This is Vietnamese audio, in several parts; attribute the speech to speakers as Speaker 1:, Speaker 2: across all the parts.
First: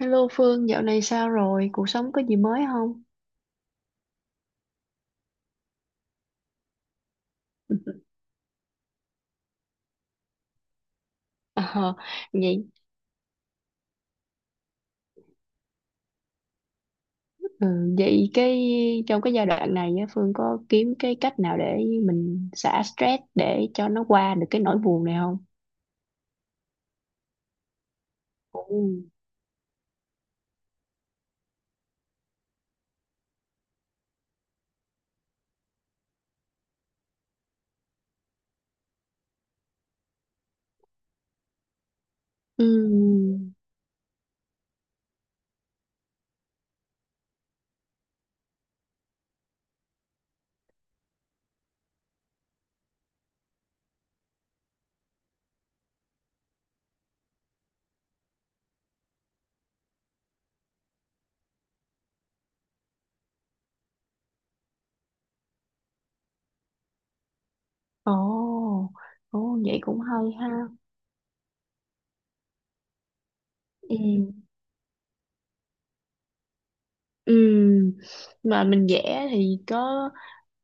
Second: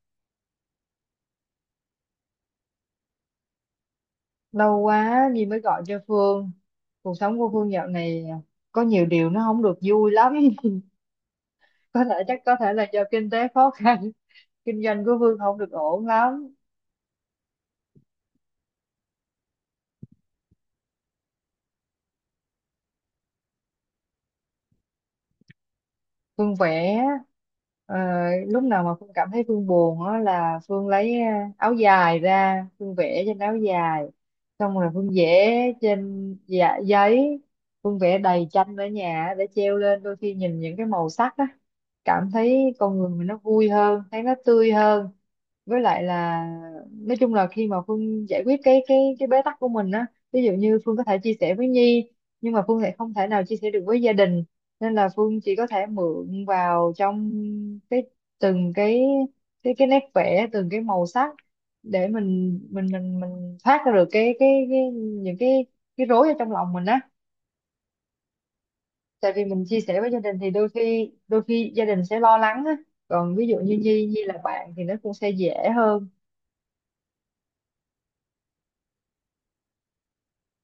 Speaker 1: Hello Phương, dạo này sao rồi? Cuộc sống có gì mới không?
Speaker 2: Lâu quá Nhi mới gọi cho Phương. Cuộc sống của Phương dạo này có nhiều điều nó không được vui lắm.
Speaker 1: Ờ,
Speaker 2: Có thể, chắc có
Speaker 1: vậy.
Speaker 2: thể là do kinh tế khó khăn, kinh doanh của Phương không được ổn lắm.
Speaker 1: Ừ, vậy cái Trong cái giai đoạn này á, Phương có kiếm cái cách nào để mình xả stress để cho nó qua được cái nỗi buồn này không?
Speaker 2: Phương vẽ. ờ,
Speaker 1: Ồ.
Speaker 2: Lúc nào mà Phương cảm thấy Phương buồn á là Phương lấy áo dài ra, Phương vẽ trên áo dài. Xong rồi Phương vẽ trên giấy. Phương vẽ đầy tranh ở nhà để treo lên, đôi khi nhìn những cái màu sắc á, cảm thấy con người mình
Speaker 1: Ừ.
Speaker 2: nó vui hơn, thấy nó tươi hơn. Với lại là nói chung là khi mà Phương giải quyết cái bế tắc của mình á, ví dụ như Phương có thể chia sẻ với Nhi, nhưng mà Phương lại không thể nào chia sẻ được với gia đình, nên là Phương chỉ có thể mượn vào trong cái, từng cái, cái nét vẽ, từng cái màu sắc, để mình thoát ra được cái những cái rối ở trong lòng mình á.
Speaker 1: Ồ.
Speaker 2: Tại vì
Speaker 1: Ồ,
Speaker 2: mình
Speaker 1: vậy
Speaker 2: chia sẻ
Speaker 1: cũng
Speaker 2: với gia
Speaker 1: hay
Speaker 2: đình thì
Speaker 1: ha.
Speaker 2: đôi khi gia đình sẽ lo lắng á. Còn ví dụ như
Speaker 1: Ừ.
Speaker 2: Nhi Nhi là bạn thì nó cũng sẽ dễ hơn.
Speaker 1: Ừ. Mà mình vẽ thì có,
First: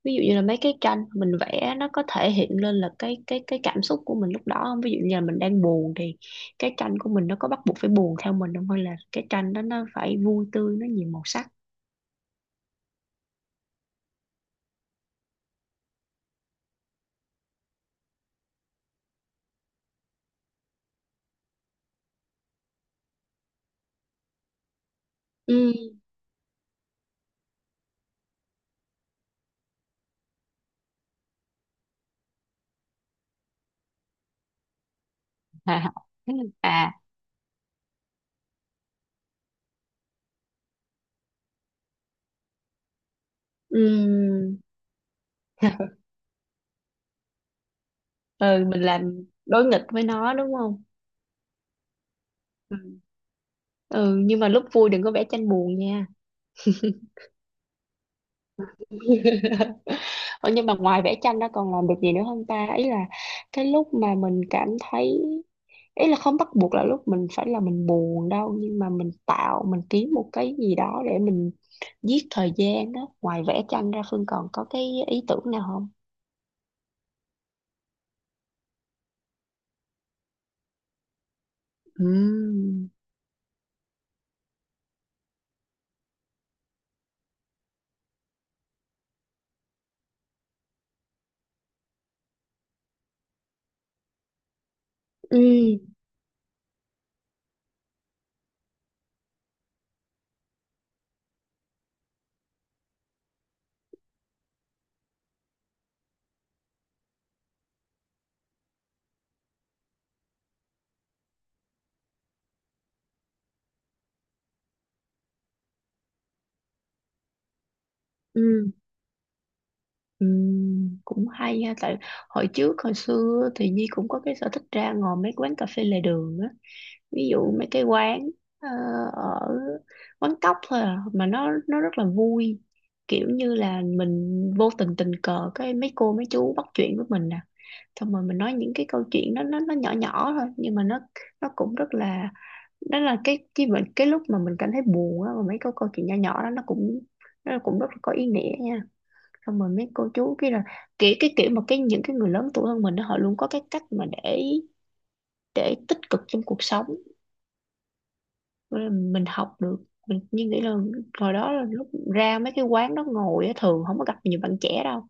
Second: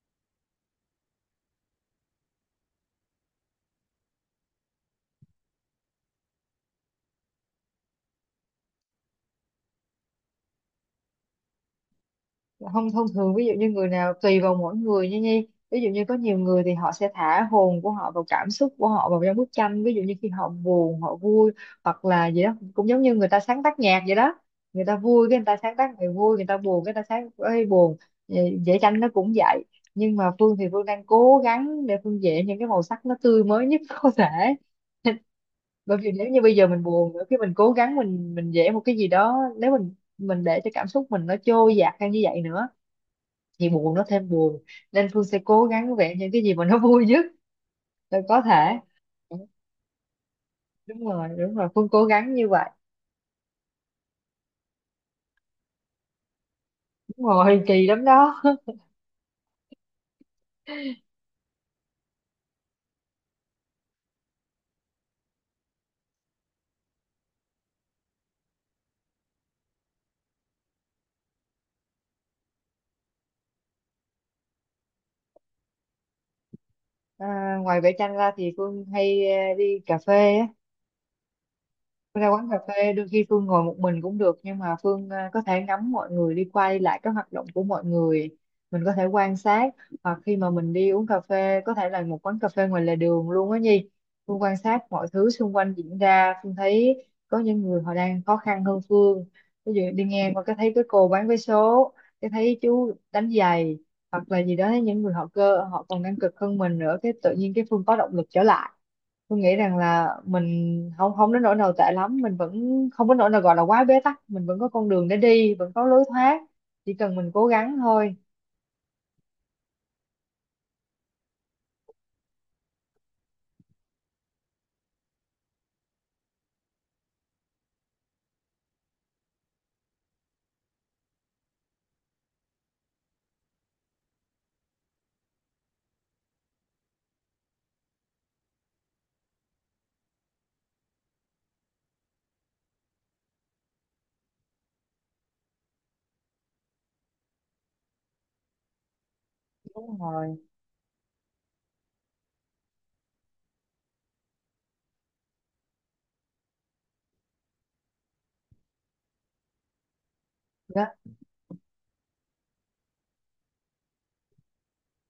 Speaker 1: ví dụ như là mấy cái tranh mình vẽ, nó có thể hiện lên là cái cảm xúc của mình lúc đó không? Ví dụ như là mình đang buồn thì cái tranh của mình nó có bắt buộc phải buồn theo mình không, hay là cái tranh đó nó phải vui tươi, nó nhiều màu sắc?
Speaker 2: Không, thông thường ví dụ như người nào, tùy vào mỗi người nha Nhi, ví dụ như có nhiều người thì họ sẽ thả hồn của họ, vào cảm xúc của họ vào trong bức tranh, ví dụ như khi họ buồn, họ vui hoặc là gì đó, cũng giống như người ta sáng tác nhạc vậy đó. Người ta vui cái người ta
Speaker 1: Ừ.
Speaker 2: sáng tác người vui, người ta buồn cái người ta sáng ấy buồn. Vẽ tranh nó cũng vậy, nhưng mà Phương thì Phương đang cố gắng để Phương vẽ những cái màu sắc nó tươi mới nhất có thể. Bởi vì nếu như bây giờ mình
Speaker 1: À.
Speaker 2: buồn nữa, khi mình cố gắng mình vẽ một cái gì đó, nếu mình để cho cảm xúc mình nó trôi dạt theo như vậy nữa thì buồn nó thêm
Speaker 1: Ừ.
Speaker 2: buồn. Nên Phương sẽ cố gắng vẽ những cái gì mà nó vui nhất là có
Speaker 1: Ừ,
Speaker 2: thể.
Speaker 1: mình làm đối nghịch với nó đúng không?
Speaker 2: Đúng rồi, đúng rồi, Phương cố gắng như vậy.
Speaker 1: Ừ. Ừ, nhưng mà lúc vui đừng có vẽ tranh buồn nha.
Speaker 2: Đúng rồi, kỳ lắm đó.
Speaker 1: Ủa, nhưng mà ngoài vẽ tranh đó còn làm được gì nữa không ta? Ý là cái lúc mà mình cảm thấy, ý là không bắt buộc là lúc mình phải là mình buồn đâu, nhưng mà mình tạo, mình kiếm một cái gì đó để mình giết thời gian đó. Ngoài vẽ tranh ra, Phương còn có cái ý tưởng nào không?
Speaker 2: À, ngoài vẽ tranh ra thì Phương hay đi cà phê á. Ra quán cà
Speaker 1: Ừm.
Speaker 2: phê đôi khi Phương ngồi một mình cũng được, nhưng mà Phương có thể ngắm mọi người đi qua đi lại, các hoạt động của mọi người, mình có thể quan sát. Hoặc khi mà mình đi uống cà phê, có thể là một quán cà phê ngoài lề đường luôn á Nhi, Phương quan sát mọi thứ xung quanh
Speaker 1: Ừm.
Speaker 2: diễn ra. Phương thấy có những người họ đang khó khăn hơn Phương, ví dụ đi ngang qua cái thấy cái cô bán vé số, cái thấy chú đánh giày, hoặc là gì đó, thấy những người họ cơ, họ còn đang cực hơn mình nữa, cái tự nhiên cái Phương có động lực trở lại. Tôi nghĩ rằng là mình không, không đến nỗi nào tệ lắm, mình vẫn không đến nỗi nào gọi là quá bế tắc, mình vẫn có con đường để đi, vẫn có lối thoát, chỉ cần mình cố gắng thôi.
Speaker 1: Ừm. Cũng hay ha. Tại hồi trước hồi xưa thì Nhi cũng có cái sở thích ra ngồi mấy quán cà phê lề đường á. Ví dụ mấy cái quán ờ, ở, quán cóc thôi à, mà nó rất là vui. Kiểu như là mình vô tình tình cờ, cái mấy cô mấy chú bắt chuyện với mình nè, xong rồi mình nói những cái câu chuyện đó, nó nhỏ nhỏ thôi, nhưng mà nó cũng rất là, đó là cái lúc mà mình cảm thấy buồn á, mà mấy câu câu chuyện nhỏ nhỏ đó nó cũng rất là có ý nghĩa nha. Xong rồi mấy
Speaker 2: Đúng
Speaker 1: cô
Speaker 2: rồi.
Speaker 1: chú kia là kiểu cái kiểu mà cái những cái người lớn tuổi hơn mình đó, họ luôn có cái cách mà để tích cực trong cuộc sống. Nên là mình học được, mình như nghĩ là
Speaker 2: Đó.
Speaker 1: hồi đó là lúc ra mấy cái quán đó ngồi á, thường không có gặp nhiều bạn trẻ đâu,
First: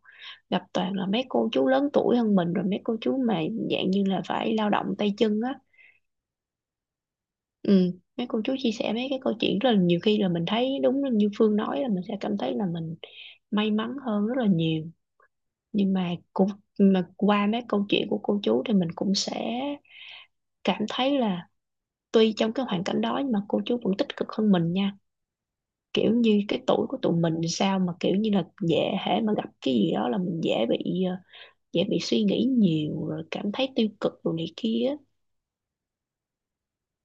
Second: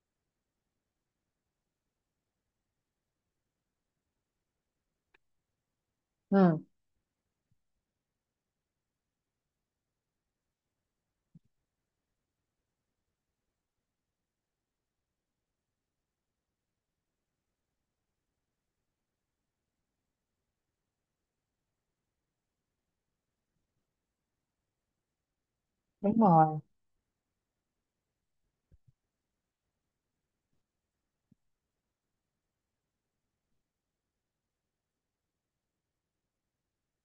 Speaker 1: gặp toàn là mấy cô chú lớn tuổi hơn mình, rồi mấy cô chú mà dạng như là phải lao động tay chân á.
Speaker 2: Ừ,
Speaker 1: Ừ. Mấy cô chú chia sẻ mấy cái câu chuyện, rất là nhiều khi là mình thấy đúng như Phương nói, là mình sẽ cảm thấy là mình may mắn hơn rất là nhiều. Nhưng mà cũng, mà qua mấy câu chuyện của cô chú thì mình cũng sẽ cảm thấy là tuy trong cái hoàn cảnh đó nhưng mà cô chú vẫn tích cực hơn mình nha. Kiểu
Speaker 2: đúng
Speaker 1: như
Speaker 2: rồi,
Speaker 1: cái tuổi của tụi mình sao mà kiểu như là dễ, hễ mà gặp cái gì đó là mình dễ bị dễ bị suy nghĩ nhiều rồi cảm thấy tiêu cực rồi này kia.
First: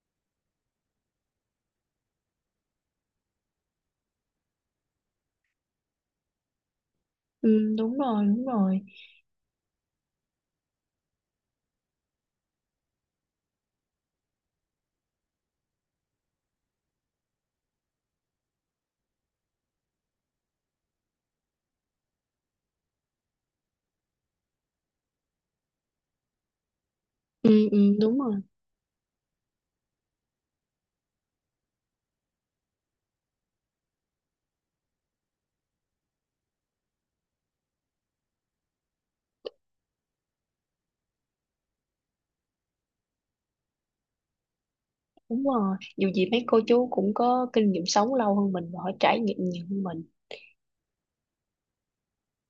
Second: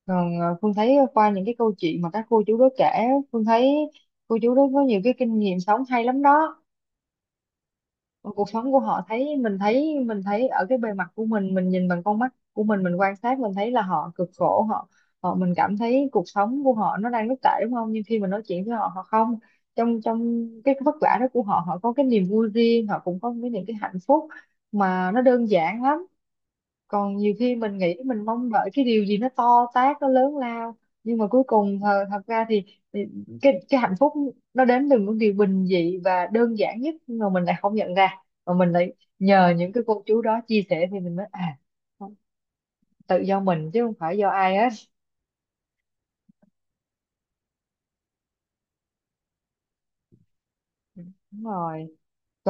Speaker 2: còn Phương thấy qua những cái câu chuyện mà các cô chú đó kể, Phương thấy cô chú đó có nhiều cái kinh nghiệm sống hay lắm đó.
Speaker 1: Ừ, đúng rồi,
Speaker 2: Còn
Speaker 1: đúng
Speaker 2: cuộc sống của
Speaker 1: rồi.
Speaker 2: họ, thấy mình thấy, mình thấy ở cái bề mặt của mình nhìn bằng con mắt của mình quan sát mình thấy là họ cực khổ, họ, họ, mình cảm thấy cuộc sống của họ nó đang rất tệ đúng không, nhưng khi mình nói chuyện với họ, họ không, trong trong cái vất vả đó của họ, họ có cái niềm vui riêng, họ cũng có cái những cái hạnh phúc mà nó đơn giản lắm. Còn nhiều khi
Speaker 1: Ừ,
Speaker 2: mình nghĩ
Speaker 1: ừ, đúng
Speaker 2: mình
Speaker 1: rồi,
Speaker 2: mong đợi cái điều gì nó to tát, nó lớn lao, nhưng mà cuối cùng thật, thật ra thì cái hạnh phúc nó đến từ những điều bình dị và đơn giản nhất, nhưng mà mình lại không nhận ra, mà mình lại nhờ những cái cô chú đó chia sẻ thì mình mới à, tự do mình chứ không phải do ai hết.
Speaker 1: đúng rồi. Dù gì mấy cô chú cũng có kinh nghiệm sống lâu hơn mình và họ trải nghiệm nhiều hơn mình.
Speaker 2: Đúng rồi.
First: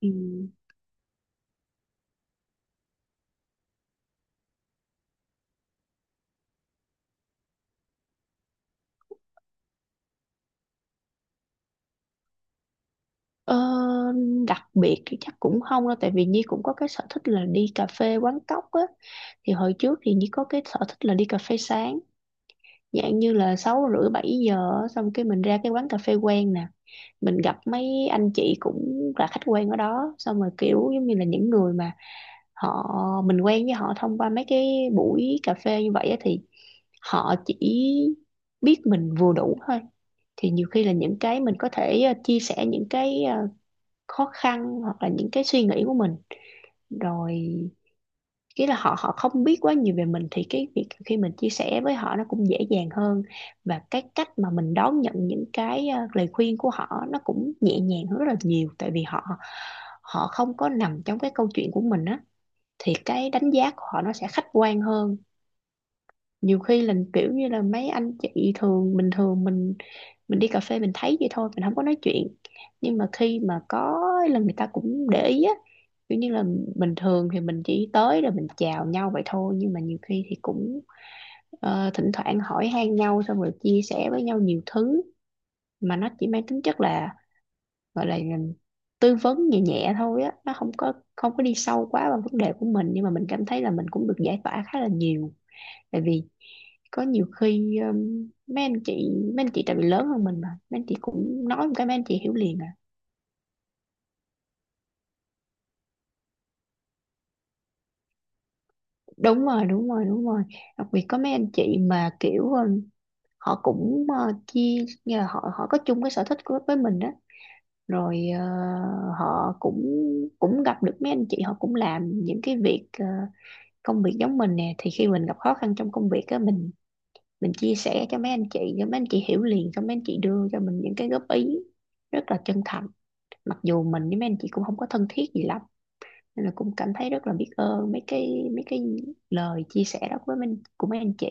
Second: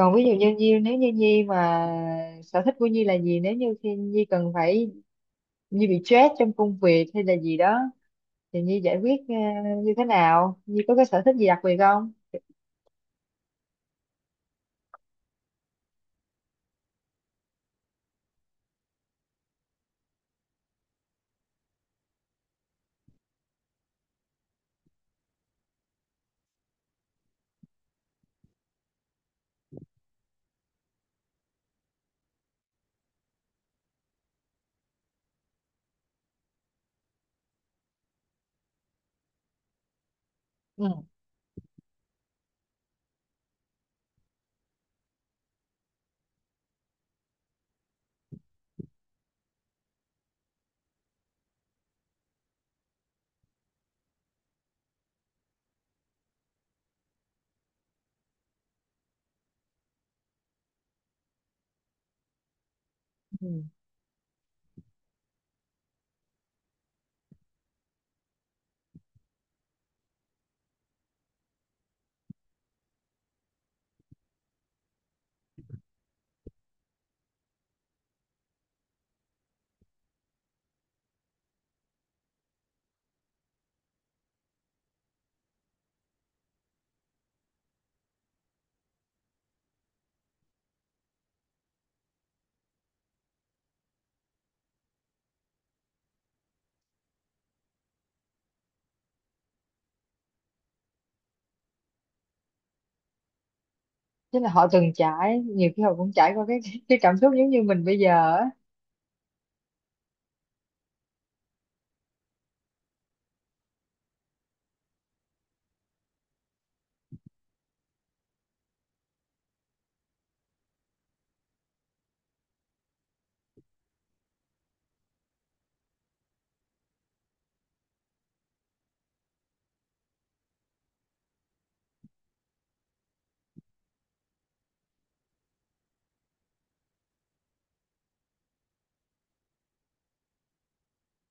Speaker 1: Ừ.
Speaker 2: ví dụ như Nhi, nếu như Nhi mà sở thích của Nhi là gì, nếu như khi Nhi cần phải, Nhi bị stress trong công việc hay là gì đó, thì Nhi giải quyết như thế nào, Nhi có cái sở thích gì đặc biệt không?
Speaker 1: Ờ, đặc biệt thì chắc cũng không đâu, tại vì Nhi cũng có cái sở thích là đi cà phê quán cóc á. Thì hồi trước thì Nhi có cái sở thích là đi cà phê sáng, dạng như là 6 rưỡi 7 giờ á, xong cái mình ra cái quán cà phê quen nè. Mình gặp mấy anh chị cũng là khách quen ở đó, xong rồi kiểu giống như là những người mà họ, mình quen với họ thông qua mấy cái buổi cà phê như vậy á, thì họ chỉ biết mình vừa đủ thôi. Thì nhiều khi là
Speaker 2: Ừ.
Speaker 1: những cái mình có thể chia sẻ những cái khó khăn hoặc là những cái suy nghĩ của mình, rồi cái là họ họ không biết quá nhiều về mình, thì cái việc khi mình chia sẻ với họ nó cũng dễ dàng hơn. Và cái cách mà mình đón nhận những cái lời khuyên của họ nó cũng nhẹ nhàng hơn rất là nhiều, tại vì họ họ không có nằm trong cái câu chuyện của mình á, thì cái đánh
Speaker 2: Ừ.
Speaker 1: giá của họ nó sẽ khách quan hơn. Nhiều khi là kiểu như là mấy anh chị thường bình thường mình đi cà phê mình thấy vậy thôi, mình không có nói chuyện, nhưng mà khi mà có là người ta cũng để ý á, kiểu như là bình thường thì mình chỉ tới rồi mình chào nhau vậy thôi, nhưng mà nhiều khi thì cũng thỉnh thoảng hỏi han nhau xong rồi chia sẻ với nhau nhiều thứ, mà nó chỉ mang tính chất là gọi là tư vấn nhẹ nhẹ thôi á, nó không có, không có đi sâu quá vào vấn đề của mình, nhưng mà mình cảm thấy là mình cũng được giải tỏa khá là nhiều. Tại vì có nhiều khi mấy anh chị, mấy anh chị tại vì lớn hơn mình mà mấy anh chị cũng nói một cái mấy anh chị hiểu liền à.
Speaker 2: Tức là họ từng trải, nhiều khi họ cũng trải qua cái cái cảm xúc giống như mình bây giờ á.
Speaker 1: Đúng rồi, đúng rồi, đúng rồi. Đặc biệt có mấy anh chị mà kiểu họ cũng chia, như là họ họ có chung cái sở thích của, với mình đó. Rồi họ cũng, cũng gặp được mấy anh chị họ cũng làm những cái việc công việc giống mình nè, thì khi mình gặp khó khăn trong công việc á, mình chia sẻ cho mấy anh chị, cho mấy anh chị hiểu liền, cho mấy anh chị đưa cho mình những cái góp ý rất là chân thành, mặc dù mình với mấy anh chị cũng không có thân thiết gì lắm, nên là cũng cảm thấy rất là biết ơn mấy cái lời chia sẻ đó với mình của mấy anh chị.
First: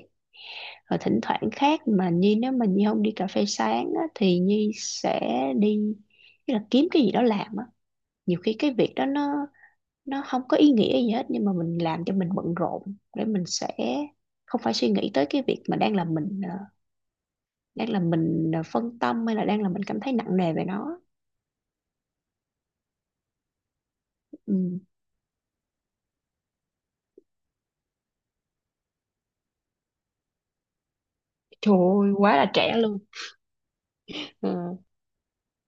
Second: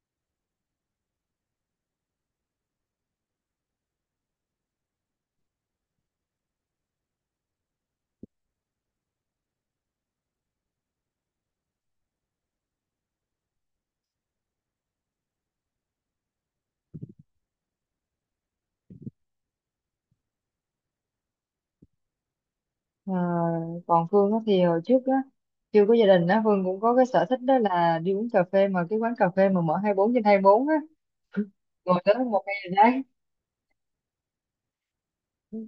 Speaker 1: Rồi thỉnh thoảng khác mà Nhi, nếu mà Nhi không đi cà phê sáng á, thì Nhi sẽ đi, tức là kiếm cái gì đó làm á. Nhiều khi cái việc đó nó không có ý nghĩa gì hết, nhưng mà mình làm cho mình bận rộn để mình sẽ không phải suy nghĩ tới cái việc mà đang làm mình đang làm mình phân tâm, hay là đang làm mình cảm thấy nặng nề về nó.
Speaker 2: Ờ, còn Phương á thì
Speaker 1: Ừ.
Speaker 2: hồi trước á, chưa có gia đình á, Phương cũng có cái sở thích đó là đi uống cà phê mà cái quán cà phê mà mở 24 trên 24 á,
Speaker 1: Trời
Speaker 2: ngồi
Speaker 1: ơi,
Speaker 2: tới
Speaker 1: quá
Speaker 2: một
Speaker 1: là
Speaker 2: ngày
Speaker 1: trẻ
Speaker 2: là
Speaker 1: luôn.
Speaker 2: đấy
Speaker 1: Ờ,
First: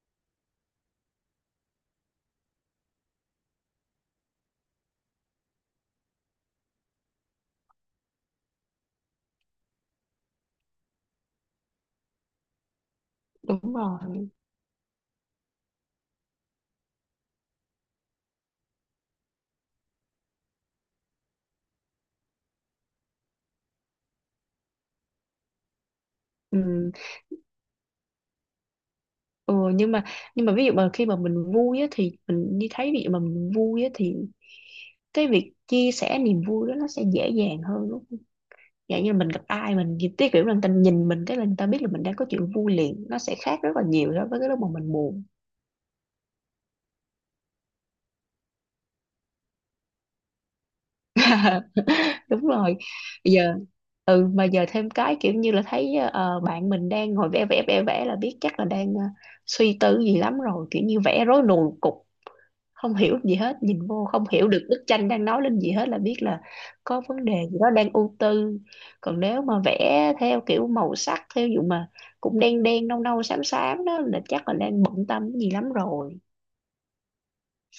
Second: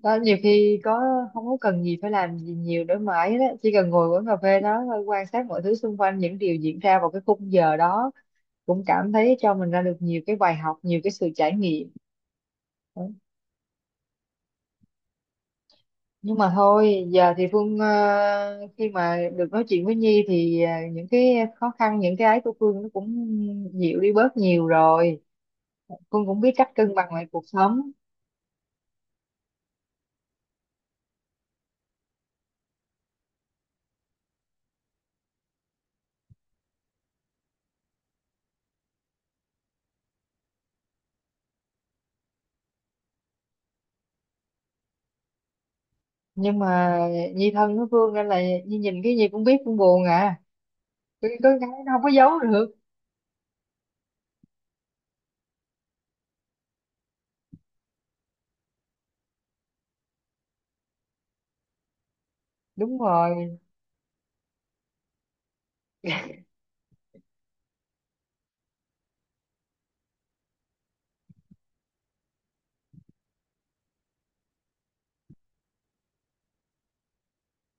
Speaker 2: đó. Nhiều khi có, không có cần gì phải làm gì nhiều để mãi đó, chỉ cần ngồi quán cà phê đó thôi, quan sát mọi thứ xung quanh, những điều diễn ra vào cái khung giờ đó, cũng cảm thấy cho mình ra được nhiều cái bài học, nhiều cái sự trải nghiệm.
Speaker 1: đúng rồi.
Speaker 2: Nhưng mà thôi, giờ thì Phương khi mà được nói chuyện với Nhi thì ờ, những cái khó khăn, những cái ấy của Phương nó cũng dịu đi bớt nhiều rồi, Phương cũng biết cách
Speaker 1: Ừ.
Speaker 2: cân bằng lại cuộc sống.
Speaker 1: Ừ nhưng mà, nhưng mà ví dụ mà khi mà mình vui á thì mình đi thấy, ví dụ mà mình vui á thì cái việc chia sẻ niềm vui đó nó sẽ dễ dàng hơn đúng không? Dạng như mình gặp ai mình thì cái kiểu là người ta nhìn mình cái là người ta biết là mình đang có chuyện vui liền, nó sẽ khác rất là nhiều so với cái lúc mà mình buồn.
Speaker 2: Nhưng mà Nhi thân với Phương nên là Nhi nhìn cái gì cũng biết Phương buồn à, cái có cái nó không có giấu
Speaker 1: Đúng
Speaker 2: được.
Speaker 1: rồi. Bây giờ, ừ mà giờ thêm cái kiểu như là thấy bạn mình đang ngồi vẽ vẽ vẽ vẽ là biết chắc là đang suy tư gì lắm rồi, kiểu như vẽ rối nùi cục, không
Speaker 2: Đúng
Speaker 1: hiểu gì hết,
Speaker 2: rồi.
Speaker 1: nhìn vô không hiểu được bức tranh đang nói lên gì hết, là biết là có vấn đề gì đó đang ưu tư. Còn nếu mà vẽ theo kiểu màu sắc theo dụ mà cũng đen đen nâu nâu xám xám đó là chắc là đang bận tâm cái gì lắm rồi.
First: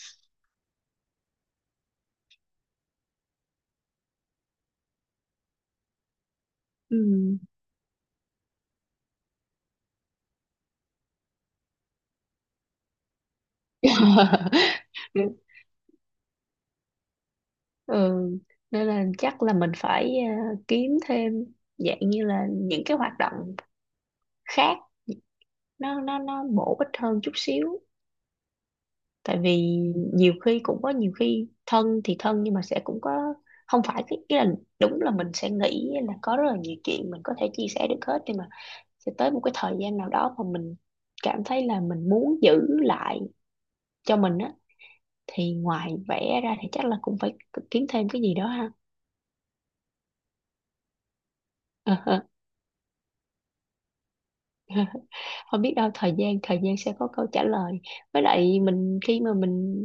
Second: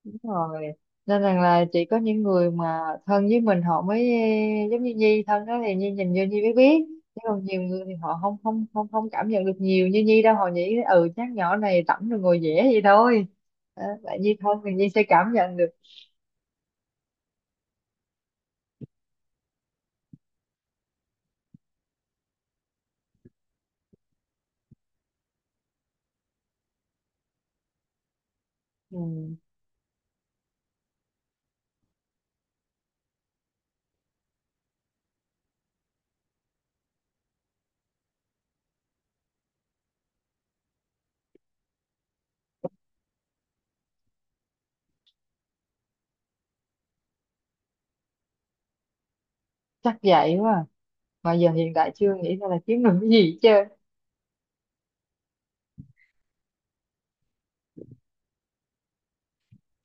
Speaker 2: Đúng rồi, nên rằng là chỉ có những người mà thân với mình họ mới giống như Nhi thân đó thì Nhi nhìn vô Nhi mới biết,
Speaker 1: Ừ.
Speaker 2: chứ còn nhiều người thì họ không không không không cảm nhận được nhiều như Nhi đâu, họ nghĩ ừ chắc nhỏ này rảnh rồi ngồi vẽ vậy thôi. Đó, tại Nhi thân thì Nhi sẽ cảm nhận được.
Speaker 1: Ừ. Nên là chắc là mình phải kiếm thêm, dạng như là những cái hoạt động khác, nó bổ ích hơn chút xíu.
Speaker 2: Ừ,
Speaker 1: Tại vì nhiều khi cũng có, nhiều khi thân thì thân nhưng mà sẽ cũng có, không phải cái ý là, đúng là mình sẽ nghĩ là có rất là nhiều chuyện mình có thể chia sẻ được hết, nhưng mà sẽ tới một cái thời gian nào đó mà mình cảm thấy là mình muốn giữ lại cho mình á, thì ngoài vẽ ra thì chắc là cũng phải kiếm thêm cái gì đó ha.
Speaker 2: chắc vậy quá à. Mà giờ hiện tại chưa nghĩ ra là kiếm được cái gì chứ.
Speaker 1: Không biết đâu, thời gian sẽ có câu trả lời. Với lại mình khi mà mình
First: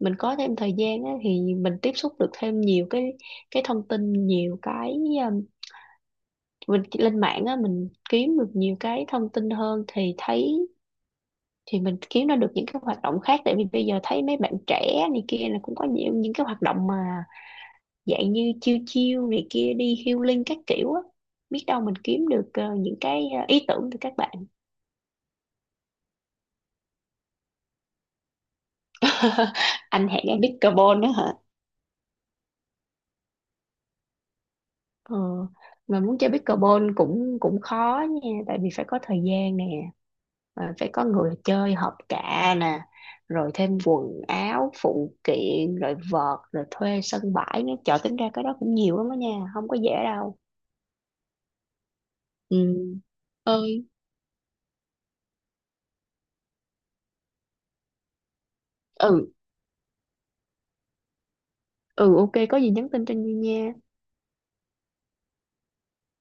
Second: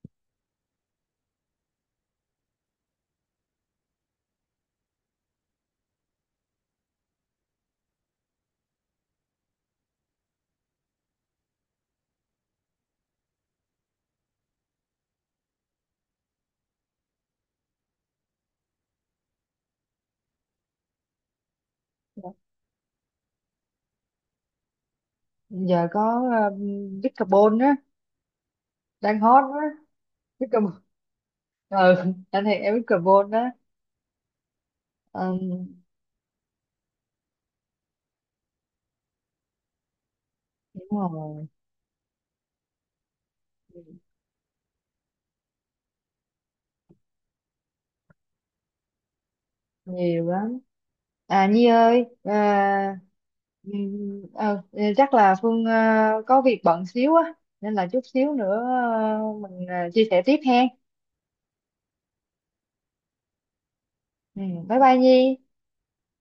Speaker 1: mình có thêm thời gian á, thì mình tiếp xúc được thêm nhiều cái thông tin, nhiều cái um, mình lên mạng á, mình kiếm được nhiều cái thông tin hơn thì thấy, thì mình kiếm ra được những cái hoạt động khác. Tại vì bây giờ thấy mấy bạn trẻ này kia là cũng có nhiều những cái hoạt động mà dạng như chiêu chiêu này kia, đi healing các kiểu á, biết đâu mình kiếm được những cái ý tưởng từ các bạn.
Speaker 2: Giờ có uh, Bitcarbon á, đang hot á.
Speaker 1: Anh hẹn em biết
Speaker 2: Bitcarbon,
Speaker 1: carbon đó.
Speaker 2: ừ, anh thì em Bitcarbon đó.
Speaker 1: Ờ,
Speaker 2: um,
Speaker 1: mà muốn chơi pickleball cũng cũng khó nha, tại vì phải có thời gian nè, mà
Speaker 2: Đúng
Speaker 1: phải có người
Speaker 2: rồi,
Speaker 1: chơi hợp cạ nè, rồi thêm quần áo phụ kiện, rồi vợt, rồi thuê sân bãi nữa, trời tính ra cái đó cũng nhiều lắm đó nha, không có dễ
Speaker 2: nhiều
Speaker 1: đâu.
Speaker 2: lắm. À Nhi ơi,
Speaker 1: Ừ.
Speaker 2: à,
Speaker 1: Ơi.
Speaker 2: chắc là Phương có việc bận xíu á, nên là chút xíu nữa
Speaker 1: Ừ.
Speaker 2: mình chia sẻ tiếp ha.
Speaker 1: Ừ, ok, có gì nhắn tin cho Nhi nha.
Speaker 2: Ừ, bye bye Nhi.